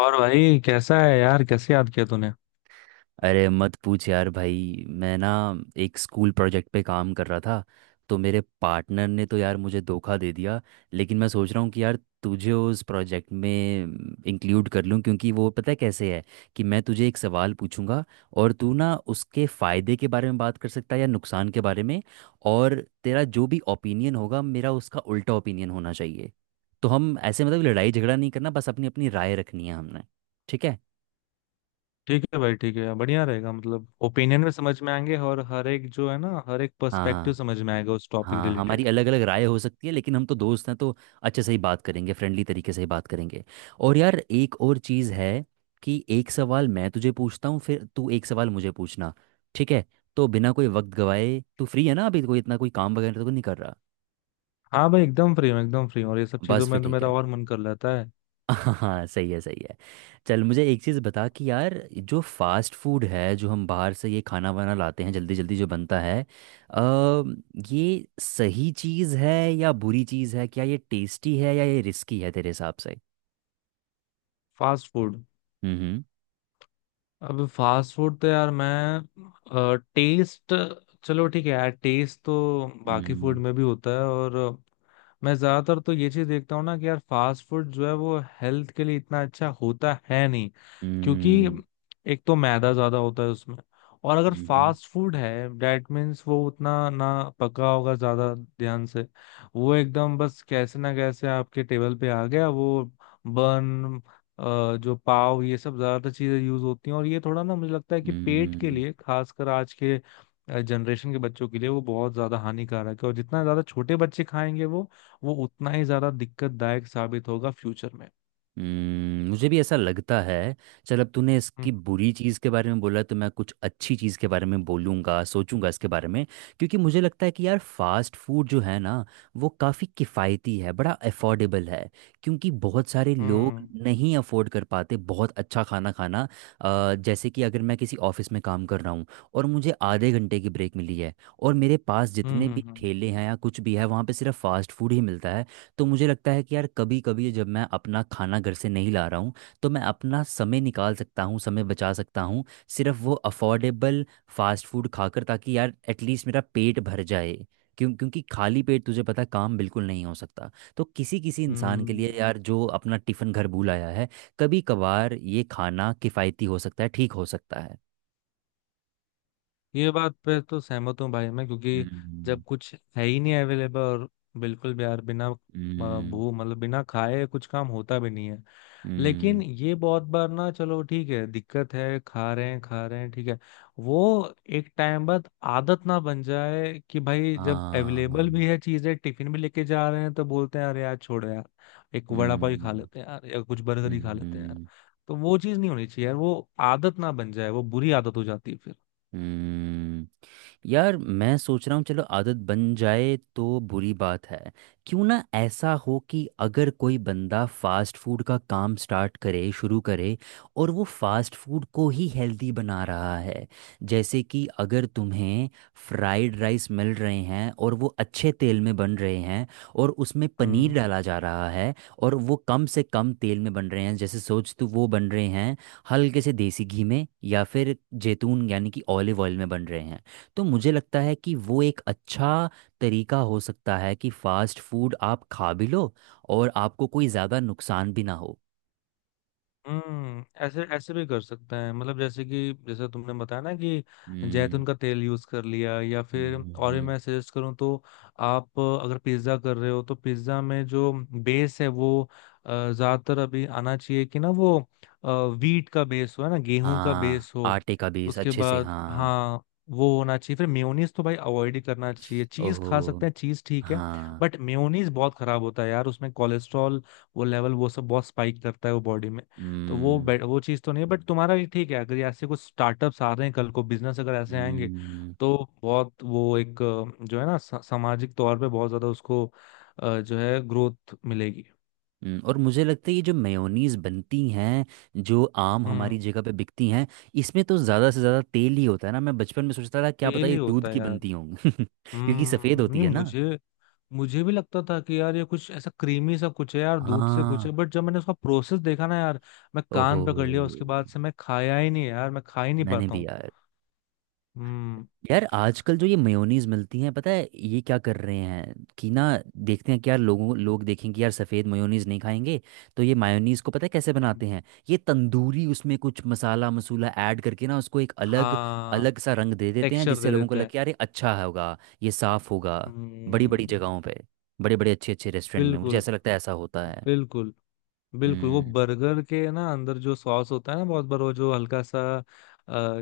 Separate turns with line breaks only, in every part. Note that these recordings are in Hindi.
और भाई कैसा है यार? कैसे याद किया तूने?
अरे मत पूछ यार भाई, मैं ना एक स्कूल प्रोजेक्ट पे काम कर रहा था। तो मेरे पार्टनर ने तो यार मुझे धोखा दे दिया। लेकिन मैं सोच रहा हूँ कि यार तुझे उस प्रोजेक्ट में इंक्लूड कर लूँ, क्योंकि वो पता है कैसे है कि मैं तुझे एक सवाल पूछूंगा और तू ना उसके फ़ायदे के बारे में बात कर सकता है या नुकसान के बारे में। और तेरा जो भी ओपिनियन होगा, मेरा उसका उल्टा ओपिनियन होना चाहिए। तो हम ऐसे मतलब लड़ाई झगड़ा नहीं करना, बस अपनी अपनी राय रखनी है हमने। ठीक है?
ठीक है भाई, ठीक है, बढ़िया रहेगा। मतलब ओपिनियन भी समझ में आएंगे और हर एक जो है ना, हर एक
हाँ
पर्सपेक्टिव
हाँ।
समझ में आएगा उस टॉपिक
हाँ, हमारी
रिलेटेड।
अलग अलग राय हो सकती है लेकिन हम तो दोस्त हैं, तो अच्छे से ही बात करेंगे, फ्रेंडली तरीके से ही बात करेंगे। और यार एक और चीज़ है कि एक सवाल मैं तुझे पूछता हूँ फिर तू एक सवाल मुझे पूछना। ठीक है? तो बिना कोई वक्त गवाए, तू फ्री है ना अभी? कोई इतना कोई काम वगैरह तो नहीं कर रहा?
हाँ भाई, एकदम फ्री हूँ, एकदम फ्री हूँ। और ये सब चीजों
बस फिर
में तो
ठीक
मेरा
है।
और मन कर लेता है।
हाँ, सही है सही है। चल मुझे एक चीज़ बता कि यार जो फास्ट फूड है, जो हम बाहर से ये खाना वाना लाते हैं, जल्दी जल्दी जो बनता है, अ, ये सही चीज़ है या बुरी चीज़ है? क्या ये टेस्टी है या ये रिस्की है तेरे हिसाब से?
Fast food.
हम्म।
अब फास्ट फूड तो यार मैं टेस्ट, चलो ठीक है यार, टेस्ट तो बाकी फूड
हम्म।
में भी होता है। और मैं ज्यादातर तो ये चीज देखता हूँ ना कि यार फास्ट फूड जो है वो हेल्थ के लिए इतना अच्छा होता है नहीं। क्योंकि
हम्म।
एक तो मैदा ज्यादा होता है उसमें। और अगर
हम्म।
फास्ट फूड है, डेट मीन्स वो उतना ना पका होगा ज्यादा ध्यान से। वो एकदम बस कैसे ना कैसे आपके टेबल पे आ गया। वो बन, जो पाव, ये सब ज्यादातर चीजें यूज होती हैं। और ये थोड़ा ना मुझे लगता है कि पेट
हम्म।
के
हम्म।
लिए, खासकर आज के जनरेशन के बच्चों के लिए वो बहुत ज्यादा हानिकारक है। और जितना ज्यादा छोटे बच्चे खाएंगे वो उतना ही ज्यादा दिक्कतदायक साबित होगा फ्यूचर में।
हम्म। मुझे भी ऐसा लगता है। चल, अब तूने इसकी
हम्म
बुरी चीज़ के बारे में बोला तो मैं कुछ अच्छी चीज़ के बारे में बोलूँगा, सोचूंगा इसके बारे में। क्योंकि मुझे लगता है कि यार फास्ट फूड जो है ना वो काफ़ी किफ़ायती है, बड़ा अफोर्डेबल है। क्योंकि बहुत सारे लोग
हम्म
नहीं अफोर्ड कर पाते बहुत अच्छा खाना खाना। जैसे कि अगर मैं किसी ऑफिस में काम कर रहा हूँ और मुझे आधे घंटे की ब्रेक मिली है, और मेरे पास
हम्म
जितने
हम्म
भी
हम्म,
ठेले हैं या कुछ भी है वहाँ पे सिर्फ फास्ट फूड ही मिलता है। तो मुझे लगता है कि यार कभी कभी जब मैं अपना खाना घर से नहीं ला रहा हूँ, तो मैं अपना समय निकाल सकता हूँ, समय बचा सकता हूँ, सिर्फ वो अफोर्डेबल फास्ट फूड खाकर, ताकि यार एटलीस्ट मेरा पेट भर जाए। क्यों? क्योंकि खाली पेट तुझे पता है, काम बिल्कुल नहीं हो सकता। तो किसी किसी इंसान के लिए
हम्म।
यार जो अपना टिफ़िन घर भूल आया है, कभी कभार ये खाना किफ़ायती हो सकता है, ठीक हो सकता है।
ये बात पे तो सहमत हूँ भाई मैं, क्योंकि
हम्म।
जब कुछ है ही नहीं अवेलेबल, और बिल्कुल भी यार बिना
हम्म।
भू, मतलब बिना खाए कुछ काम होता भी नहीं है। लेकिन
हम्म।
ये बहुत बार ना, चलो ठीक है दिक्कत है, खा रहे हैं ठीक है, वो एक टाइम बाद आदत ना बन जाए कि भाई जब
हाँ।
अवेलेबल भी है चीजें, टिफिन भी लेके जा रहे हैं तो बोलते हैं अरे यार छोड़ो यार, एक वड़ा पाव ही खा
हम्म।
लेते हैं यार, या कुछ बर्गर ही खा लेते हैं यार।
हम्म।
तो वो चीज नहीं होनी चाहिए यार, वो आदत ना बन जाए, वो बुरी आदत हो जाती है।
हम्म। यार मैं सोच रहा हूँ, चलो आदत बन जाए तो बुरी बात है, क्यों ना ऐसा हो कि अगर कोई बंदा फास्ट फूड का काम स्टार्ट करे, शुरू करे और वो फास्ट फूड को ही हेल्दी बना रहा है। जैसे कि अगर तुम्हें फ्राइड राइस मिल रहे हैं और वो अच्छे तेल में बन रहे हैं और उसमें पनीर
फिर।
डाला जा रहा है और वो कम से कम तेल में बन रहे हैं, जैसे सोच तू, वो बन रहे हैं हल्के से देसी घी में, या फिर जैतून यानी कि ऑलिव ऑयल में बन रहे हैं। तो मुझे लगता है कि वो एक अच्छा तरीका हो सकता है कि फास्ट फूड आप खा भी लो और आपको कोई ज़्यादा नुकसान भी ना हो।
हम्म, ऐसे ऐसे भी कर सकते हैं। मतलब जैसे कि जैसे तुमने बताया ना कि
हम्म।
जैतून का तेल यूज कर लिया, या फिर
हम्म।
और भी
हम्म।
मैं सजेस्ट करूँ तो, आप अगर पिज्ज़ा कर रहे हो तो पिज्ज़ा में जो बेस है वो ज्यादातर अभी आना चाहिए कि ना, वो वीट का बेस हो, है ना, गेहूं का
हाँ,
बेस हो।
आटे का बेस,
उसके
अच्छे से।
बाद
हाँ।
हाँ, वो होना चाहिए। फिर मेयोनीज तो भाई अवॉइड ही करना चाहिए। चीज
ओहो।
खा सकते हैं, चीज ठीक है,
हाँ।
बट मेयोनीज बहुत खराब होता है यार। उसमें कोलेस्ट्रॉल वो लेवल वो सब बहुत स्पाइक करता है वो बॉडी में। तो वो
हम्म।
वो चीज़ तो नहीं है। बट तुम्हारा ये ठीक है, अगर यहाँ से कुछ स्टार्टअप्स आ रहे हैं कल को, बिजनेस अगर ऐसे आएंगे
हम्म।
तो बहुत वो एक जो है ना सामाजिक तौर पे बहुत ज्यादा उसको जो है ग्रोथ मिलेगी।
हम्म। और मुझे लगता है ये जो मेयोनीज बनती हैं, जो आम हमारी
हम्म।
जगह पे बिकती हैं, इसमें तो ज़्यादा से ज़्यादा तेल ही होता है ना। मैं बचपन में सोचता था क्या पता
तेल ही
ये दूध
होता है
की
यार।
बनती होंगी क्योंकि सफ़ेद
हम्म,
होती
नहीं
है ना।
मुझे, मुझे भी लगता था कि यार ये कुछ ऐसा क्रीमी सा कुछ है यार, दूध से कुछ
हाँ।
है। बट जब मैंने उसका प्रोसेस देखा ना यार, मैं
ओहो।
कान पकड़ लिया। उसके बाद से मैं खाया ही नहीं यार, मैं खा ही नहीं
मैंने
पाता
भी
हूँ।
यार।
हम्म,
यार आजकल जो ये मेयोनीज मिलती हैं, पता है ये क्या कर रहे हैं कि ना, देखते हैं कि यार लोग देखेंगे यार सफ़ेद मेयोनीज नहीं खाएंगे, तो ये मायोनीज को पता है कैसे
हम्म,
बनाते हैं। ये तंदूरी उसमें कुछ मसाला मसूला ऐड करके ना उसको एक अलग
हाँ,
अलग सा रंग दे देते हैं,
टेक्सचर
जिससे
दे
लोगों को
देते हैं।
लगे यार ये अच्छा होगा, ये साफ होगा। बड़ी
हम्म।
बड़ी जगहों पे, बड़े बड़े अच्छे अच्छे रेस्टोरेंट में, मुझे
बिल्कुल,
ऐसा लगता है ऐसा होता है।
बिल्कुल, बिल्कुल। वो
हम्म।
बर्गर के ना अंदर जो सॉस होता है ना, बहुत बार वो जो हल्का सा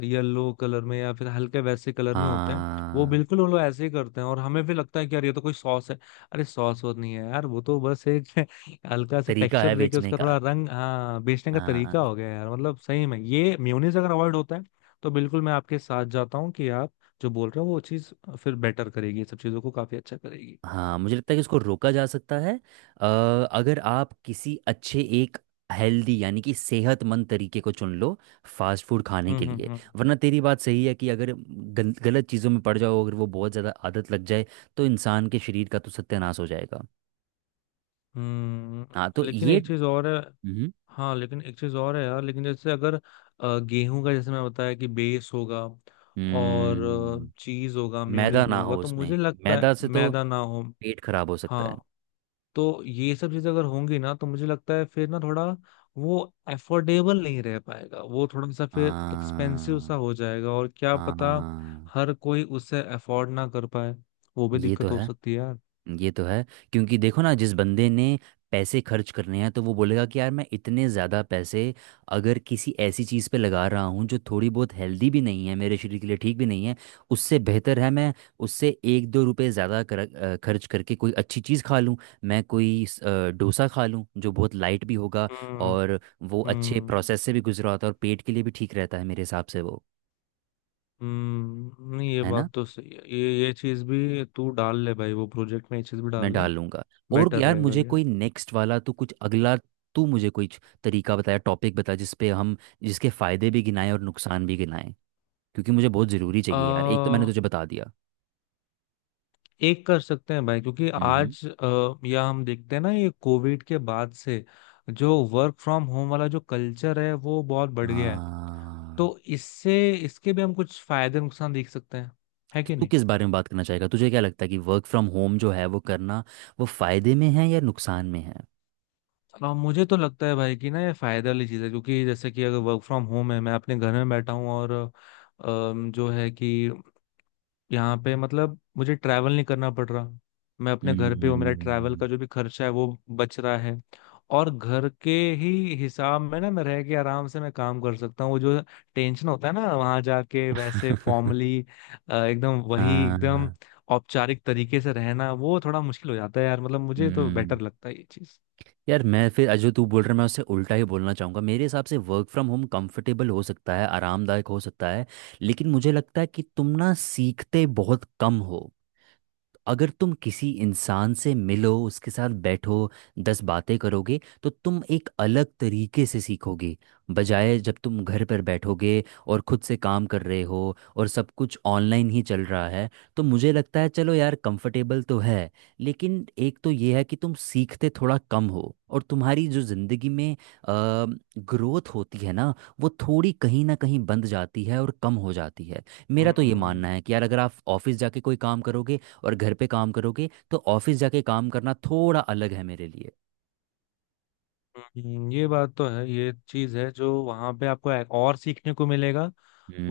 येलो कलर में या फिर हल्के वैसे कलर में होते हैं, वो
हाँ,
बिल्कुल वो लोग ऐसे ही करते हैं। और हमें भी लगता है कि यार ये तो कोई सॉस है। अरे सॉस वो नहीं है यार, वो तो बस एक हल्का सा
तरीका
टेक्सचर
है
देके
बेचने
उसका
का।
थोड़ा रंग, हाँ, बेचने का तरीका
हाँ।
हो गया यार। मतलब सही में ये मेयोनीज अगर अवॉइड होता है तो बिल्कुल मैं आपके साथ जाता हूँ कि आप जो बोल रहे हो वो चीज़ फिर बेटर करेगी, ये सब चीज़ों को काफी अच्छा करेगी।
हाँ, मुझे लगता है कि इसको रोका जा सकता है। अ, अगर आप किसी अच्छे एक हेल्दी यानी कि सेहतमंद तरीके को चुन लो फास्ट फूड खाने के लिए।
हम्म।
वरना तेरी बात सही है कि अगर गलत चीज़ों में पड़ जाओ, अगर वो बहुत ज़्यादा आदत लग जाए, तो इंसान के शरीर का तो सत्यानाश हो जाएगा।
हम्म,
हाँ तो
लेकिन
ये।
एक चीज और है।
हम्म।
हाँ, लेकिन एक चीज और है यार। लेकिन जैसे अगर गेहूं का, जैसे मैं बताया कि बेस होगा और
हम्म।
चीज होगा,
मैदा
मेयोनीज नहीं
ना
होगा,
हो
तो
उसमें,
मुझे लगता है
मैदा से तो
मैदा ना हो।
पेट खराब हो सकता है।
हाँ, तो ये सब चीजें अगर होंगी ना, तो मुझे लगता है फिर ना थोड़ा, वो एफोर्डेबल नहीं रह पाएगा, वो थोड़ा सा फिर एक्सपेंसिव
हाँ।
सा हो जाएगा। और क्या पता
हाँ।
हर कोई उसे अफोर्ड ना कर पाए, वो भी
ये तो
दिक्कत हो
है।
सकती है यार।
ये तो है। क्योंकि देखो ना, जिस बंदे ने पैसे खर्च करने हैं, तो वो बोलेगा कि यार मैं इतने ज़्यादा पैसे अगर किसी ऐसी चीज़ पे लगा रहा हूँ जो थोड़ी बहुत हेल्दी भी नहीं है, मेरे शरीर के लिए ठीक भी नहीं है, उससे बेहतर है मैं उससे एक दो रुपए ज़्यादा खर्च करके कोई अच्छी चीज़ खा लूँ। मैं कोई डोसा खा लूँ, जो बहुत लाइट भी होगा
हम्म
और वो अच्छे
हम्म।
प्रोसेस से भी गुजरा होता है और पेट के लिए भी ठीक रहता है मेरे हिसाब से वो।
हम्म, नहीं ये
है ना?
बात तो सही है। ये चीज भी तू डाल ले भाई वो प्रोजेक्ट में, ये चीज भी
मैं
डाल ले,
डालूंगा। और
बेटर
यार,
रहेगा
मुझे
ये।
कोई नेक्स्ट वाला तो कुछ अगला, तू मुझे कोई तरीका बताया, टॉपिक बता जिस पे हम, जिसके फायदे भी गिनाएं और नुकसान भी गिनाएं, क्योंकि मुझे बहुत ज़रूरी चाहिए यार, एक तो मैंने
आ,
तुझे बता दिया।
एक कर सकते हैं भाई, क्योंकि
हम्म।
आज या हम देखते हैं ना ये कोविड के बाद से जो वर्क फ्रॉम होम वाला जो कल्चर है वो बहुत बढ़ गया है।
हाँ।
तो इससे, इसके भी हम कुछ फायदे नुकसान देख सकते हैं, है
तो
कि
तू
नहीं?
किस बारे में बात करना चाहेगा? तुझे क्या लगता है कि वर्क फ्रॉम होम जो है वो करना, वो फायदे में है या नुकसान में है?
मुझे तो लगता है भाई कि ना ये फायदे वाली चीज है। क्योंकि जैसे कि अगर वर्क फ्रॉम होम है, मैं अपने घर में बैठा हूँ और जो है कि यहाँ पे, मतलब मुझे ट्रैवल नहीं करना पड़ रहा, मैं अपने घर पे हूँ,
हम्म।
मेरा ट्रैवल का जो भी खर्चा है वो बच रहा है। और घर के ही हिसाब में ना, मैं रह के आराम से मैं काम कर सकता हूँ। वो जो टेंशन होता है ना वहां जाके, वैसे फॉर्मली एकदम, वही एकदम
हाँ।
औपचारिक तरीके से रहना, वो थोड़ा मुश्किल हो जाता है यार। मतलब मुझे तो
हम्म।
बेटर लगता है ये चीज।
यार, मैं फिर जो तू बोल रहा है मैं उससे उल्टा ही बोलना चाहूँगा। मेरे हिसाब से वर्क फ्रॉम होम कंफर्टेबल हो सकता है, आरामदायक हो सकता है, लेकिन मुझे लगता है कि तुम ना सीखते बहुत कम हो। अगर तुम किसी इंसान से मिलो, उसके साथ बैठो, 10 बातें करोगे, तो तुम एक अलग तरीके से सीखोगे, बजाय जब तुम घर पर बैठोगे और खुद से काम कर रहे हो और सब कुछ ऑनलाइन ही चल रहा है। तो मुझे लगता है चलो यार कंफर्टेबल तो है, लेकिन एक तो ये है कि तुम सीखते थोड़ा कम हो और तुम्हारी जो ज़िंदगी में ग्रोथ होती है ना वो थोड़ी कहीं ना कहीं बंद जाती है और कम हो जाती है। मेरा तो ये मानना
हम्म,
है कि यार अगर आप ऑफिस जाके कोई काम करोगे और घर पे काम करोगे, तो ऑफिस जाके काम करना थोड़ा अलग है मेरे लिए।
ये बात तो है, ये चीज है जो वहां पे आपको और सीखने को मिलेगा,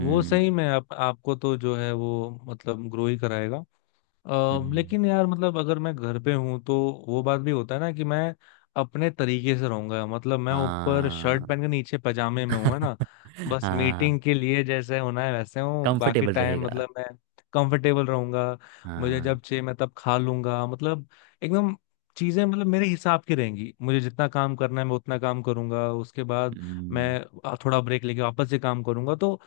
वो सही में आप, आपको तो जो है वो मतलब ग्रो ही कराएगा।
हम्म।
लेकिन यार मतलब अगर मैं घर पे हूं तो वो बात भी होता है ना, कि मैं अपने तरीके से रहूंगा। मतलब मैं ऊपर शर्ट
हाँ।
पहन के नीचे पजामे में हूं, है ना। बस
हाँ।
मीटिंग के लिए जैसे होना है वैसे हूँ, बाकी
कंफर्टेबल
टाइम
रहेगा।
मतलब मैं कंफर्टेबल रहूंगा। मुझे
हाँ।
जब चाहिए मैं तब खा लूंगा, मतलब एकदम चीजें मतलब मेरे हिसाब की रहेंगी। मुझे जितना काम करना है मैं उतना काम करूंगा, उसके बाद
हम्म।
मैं थोड़ा ब्रेक लेके वापस से काम करूंगा। तो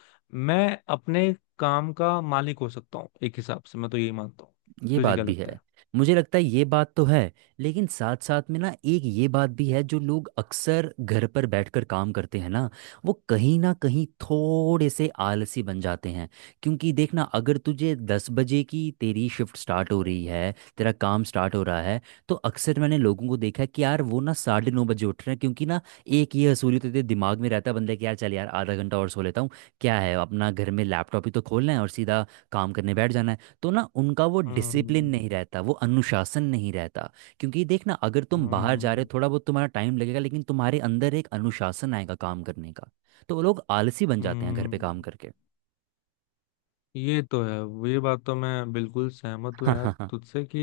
मैं अपने काम का मालिक हो सकता हूँ एक हिसाब से, मैं तो यही मानता हूँ।
ये
तुझे
बात
क्या
भी
लगता
है।
है?
मुझे लगता है ये बात तो है, लेकिन साथ साथ में ना एक ये बात भी है, जो लोग अक्सर घर पर बैठकर काम करते हैं ना वो कहीं ना कहीं थोड़े से आलसी बन जाते हैं। क्योंकि देखना, अगर तुझे 10 बजे की तेरी शिफ्ट स्टार्ट हो रही है, तेरा काम स्टार्ट हो रहा है, तो अक्सर मैंने लोगों को देखा है कि यार वो ना 9:30 बजे उठ रहे हैं, क्योंकि ना एक ये हसूली तो तेरे दिमाग में रहता है बंदे, कि यार चल यार आधा घंटा और सो लेता हूँ, क्या है अपना घर में लैपटॉप ही तो खोलना है और सीधा काम करने बैठ जाना है। तो ना उनका वो डिसिप्लिन
हम्म
नहीं रहता, वो अनुशासन नहीं रहता। क्योंकि देख ना, अगर तुम बाहर जा रहे
हम्म
हो थोड़ा बहुत तुम्हारा टाइम लगेगा, लेकिन तुम्हारे अंदर एक अनुशासन आएगा काम करने का। तो वो लोग आलसी बन जाते हैं घर पे काम
हम्म।
करके।
ये तो है, ये बात तो मैं बिल्कुल सहमत हूँ यार
हाँ हाँ।
तुझसे कि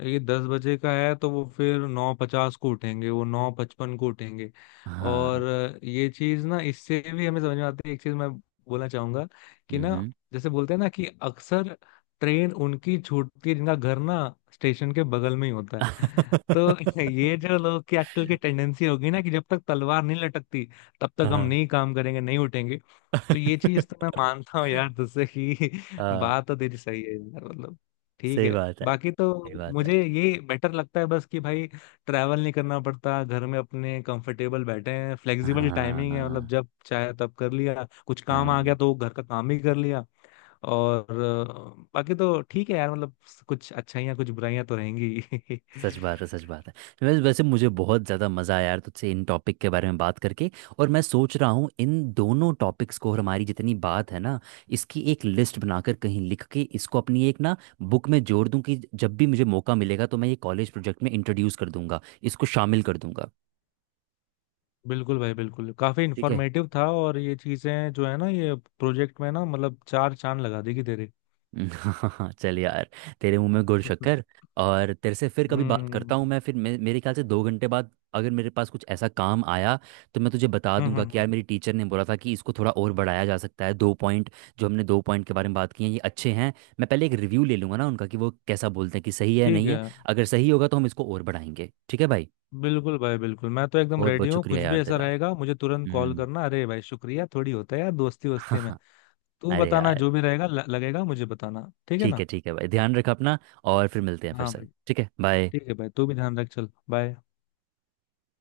ये 10 बजे का है तो वो फिर 9:50 को उठेंगे, वो 9:55 को उठेंगे।
हाँ
और
हाँ।
ये चीज ना, इससे भी हमें समझ में आती है एक चीज, मैं बोलना चाहूंगा कि ना,
हम्म।
जैसे बोलते हैं ना कि अक्सर ट्रेन उनकी छूटती है जिनका घर ना स्टेशन के बगल में ही होता है। तो ये जो लोग की आजकल की टेंडेंसी होगी ना कि जब तक तलवार नहीं लटकती तब तक हम
हाँ।
नहीं काम करेंगे, नहीं उठेंगे। तो ये चीज तो मैं मानता हूँ यार तुझसे कि
हाँ,
बात तो तेरी सही है यार मतलब, ठीक
सही
है।
बात है
बाकी तो
सही बात है।
मुझे ये बेटर लगता है बस कि भाई ट्रैवल नहीं करना पड़ता, घर में अपने कंफर्टेबल बैठे हैं, फ्लेक्सिबल टाइमिंग है, मतलब
हाँ
जब चाहे तब कर लिया, कुछ काम आ गया
हाँ।
तो घर का काम भी कर लिया। और बाकी तो ठीक है यार, मतलब कुछ अच्छाइयाँ कुछ बुराइयां तो रहेंगी।
सच बात है सच बात है। वैसे वैसे मुझे बहुत ज़्यादा मज़ा आया यार तुझसे इन टॉपिक के बारे में बात करके, और मैं सोच रहा हूँ इन दोनों टॉपिक्स को और हमारी जितनी बात है ना इसकी एक लिस्ट बनाकर कहीं लिख के इसको अपनी एक ना बुक में जोड़ दूँ, कि जब भी मुझे मौका मिलेगा तो मैं ये कॉलेज प्रोजेक्ट में इंट्रोड्यूस कर दूंगा, इसको शामिल कर दूंगा।
बिल्कुल भाई, बिल्कुल, काफी
ठीक है।
इंफॉर्मेटिव था। और ये चीजें जो है ना, ये प्रोजेक्ट में ना मतलब चार चांद लगा देगी तेरे।
चल यार, तेरे मुंह में गुड़ शक्कर। और तेरे से फिर कभी बात करता
हम्म
हूँ मैं, फिर मेरे ख्याल से 2 घंटे बाद, अगर मेरे पास कुछ ऐसा काम आया तो मैं तुझे बता
हम्म
दूंगा
हम्म
कि यार
हम्म,
मेरी टीचर ने बोला था कि इसको थोड़ा और बढ़ाया जा सकता है, दो पॉइंट। जो हमने दो पॉइंट के बारे में बात की है ये अच्छे हैं। मैं पहले एक रिव्यू ले लूंगा ना उनका कि वो कैसा बोलते हैं कि सही है,
ठीक
नहीं है।
है।
अगर सही होगा तो हम इसको और बढ़ाएंगे। ठीक है भाई?
बिल्कुल भाई, बिल्कुल, मैं तो एकदम
बहुत
रेडी
बहुत
हूँ।
शुक्रिया
कुछ भी
यार
ऐसा
तेरा।
रहेगा मुझे तुरंत कॉल
हम्म।
करना, अरे भाई शुक्रिया थोड़ी होता है यार दोस्ती वोस्ती में। तू
अरे
बताना
यार,
जो भी रहेगा, लगेगा मुझे बताना, ठीक है ना।
ठीक है भाई, ध्यान रखा अपना, और फिर मिलते हैं फिर
हाँ
से।
भाई,
ठीक है, बाय।
ठीक है भाई, तू भी ध्यान रख, चल बाय।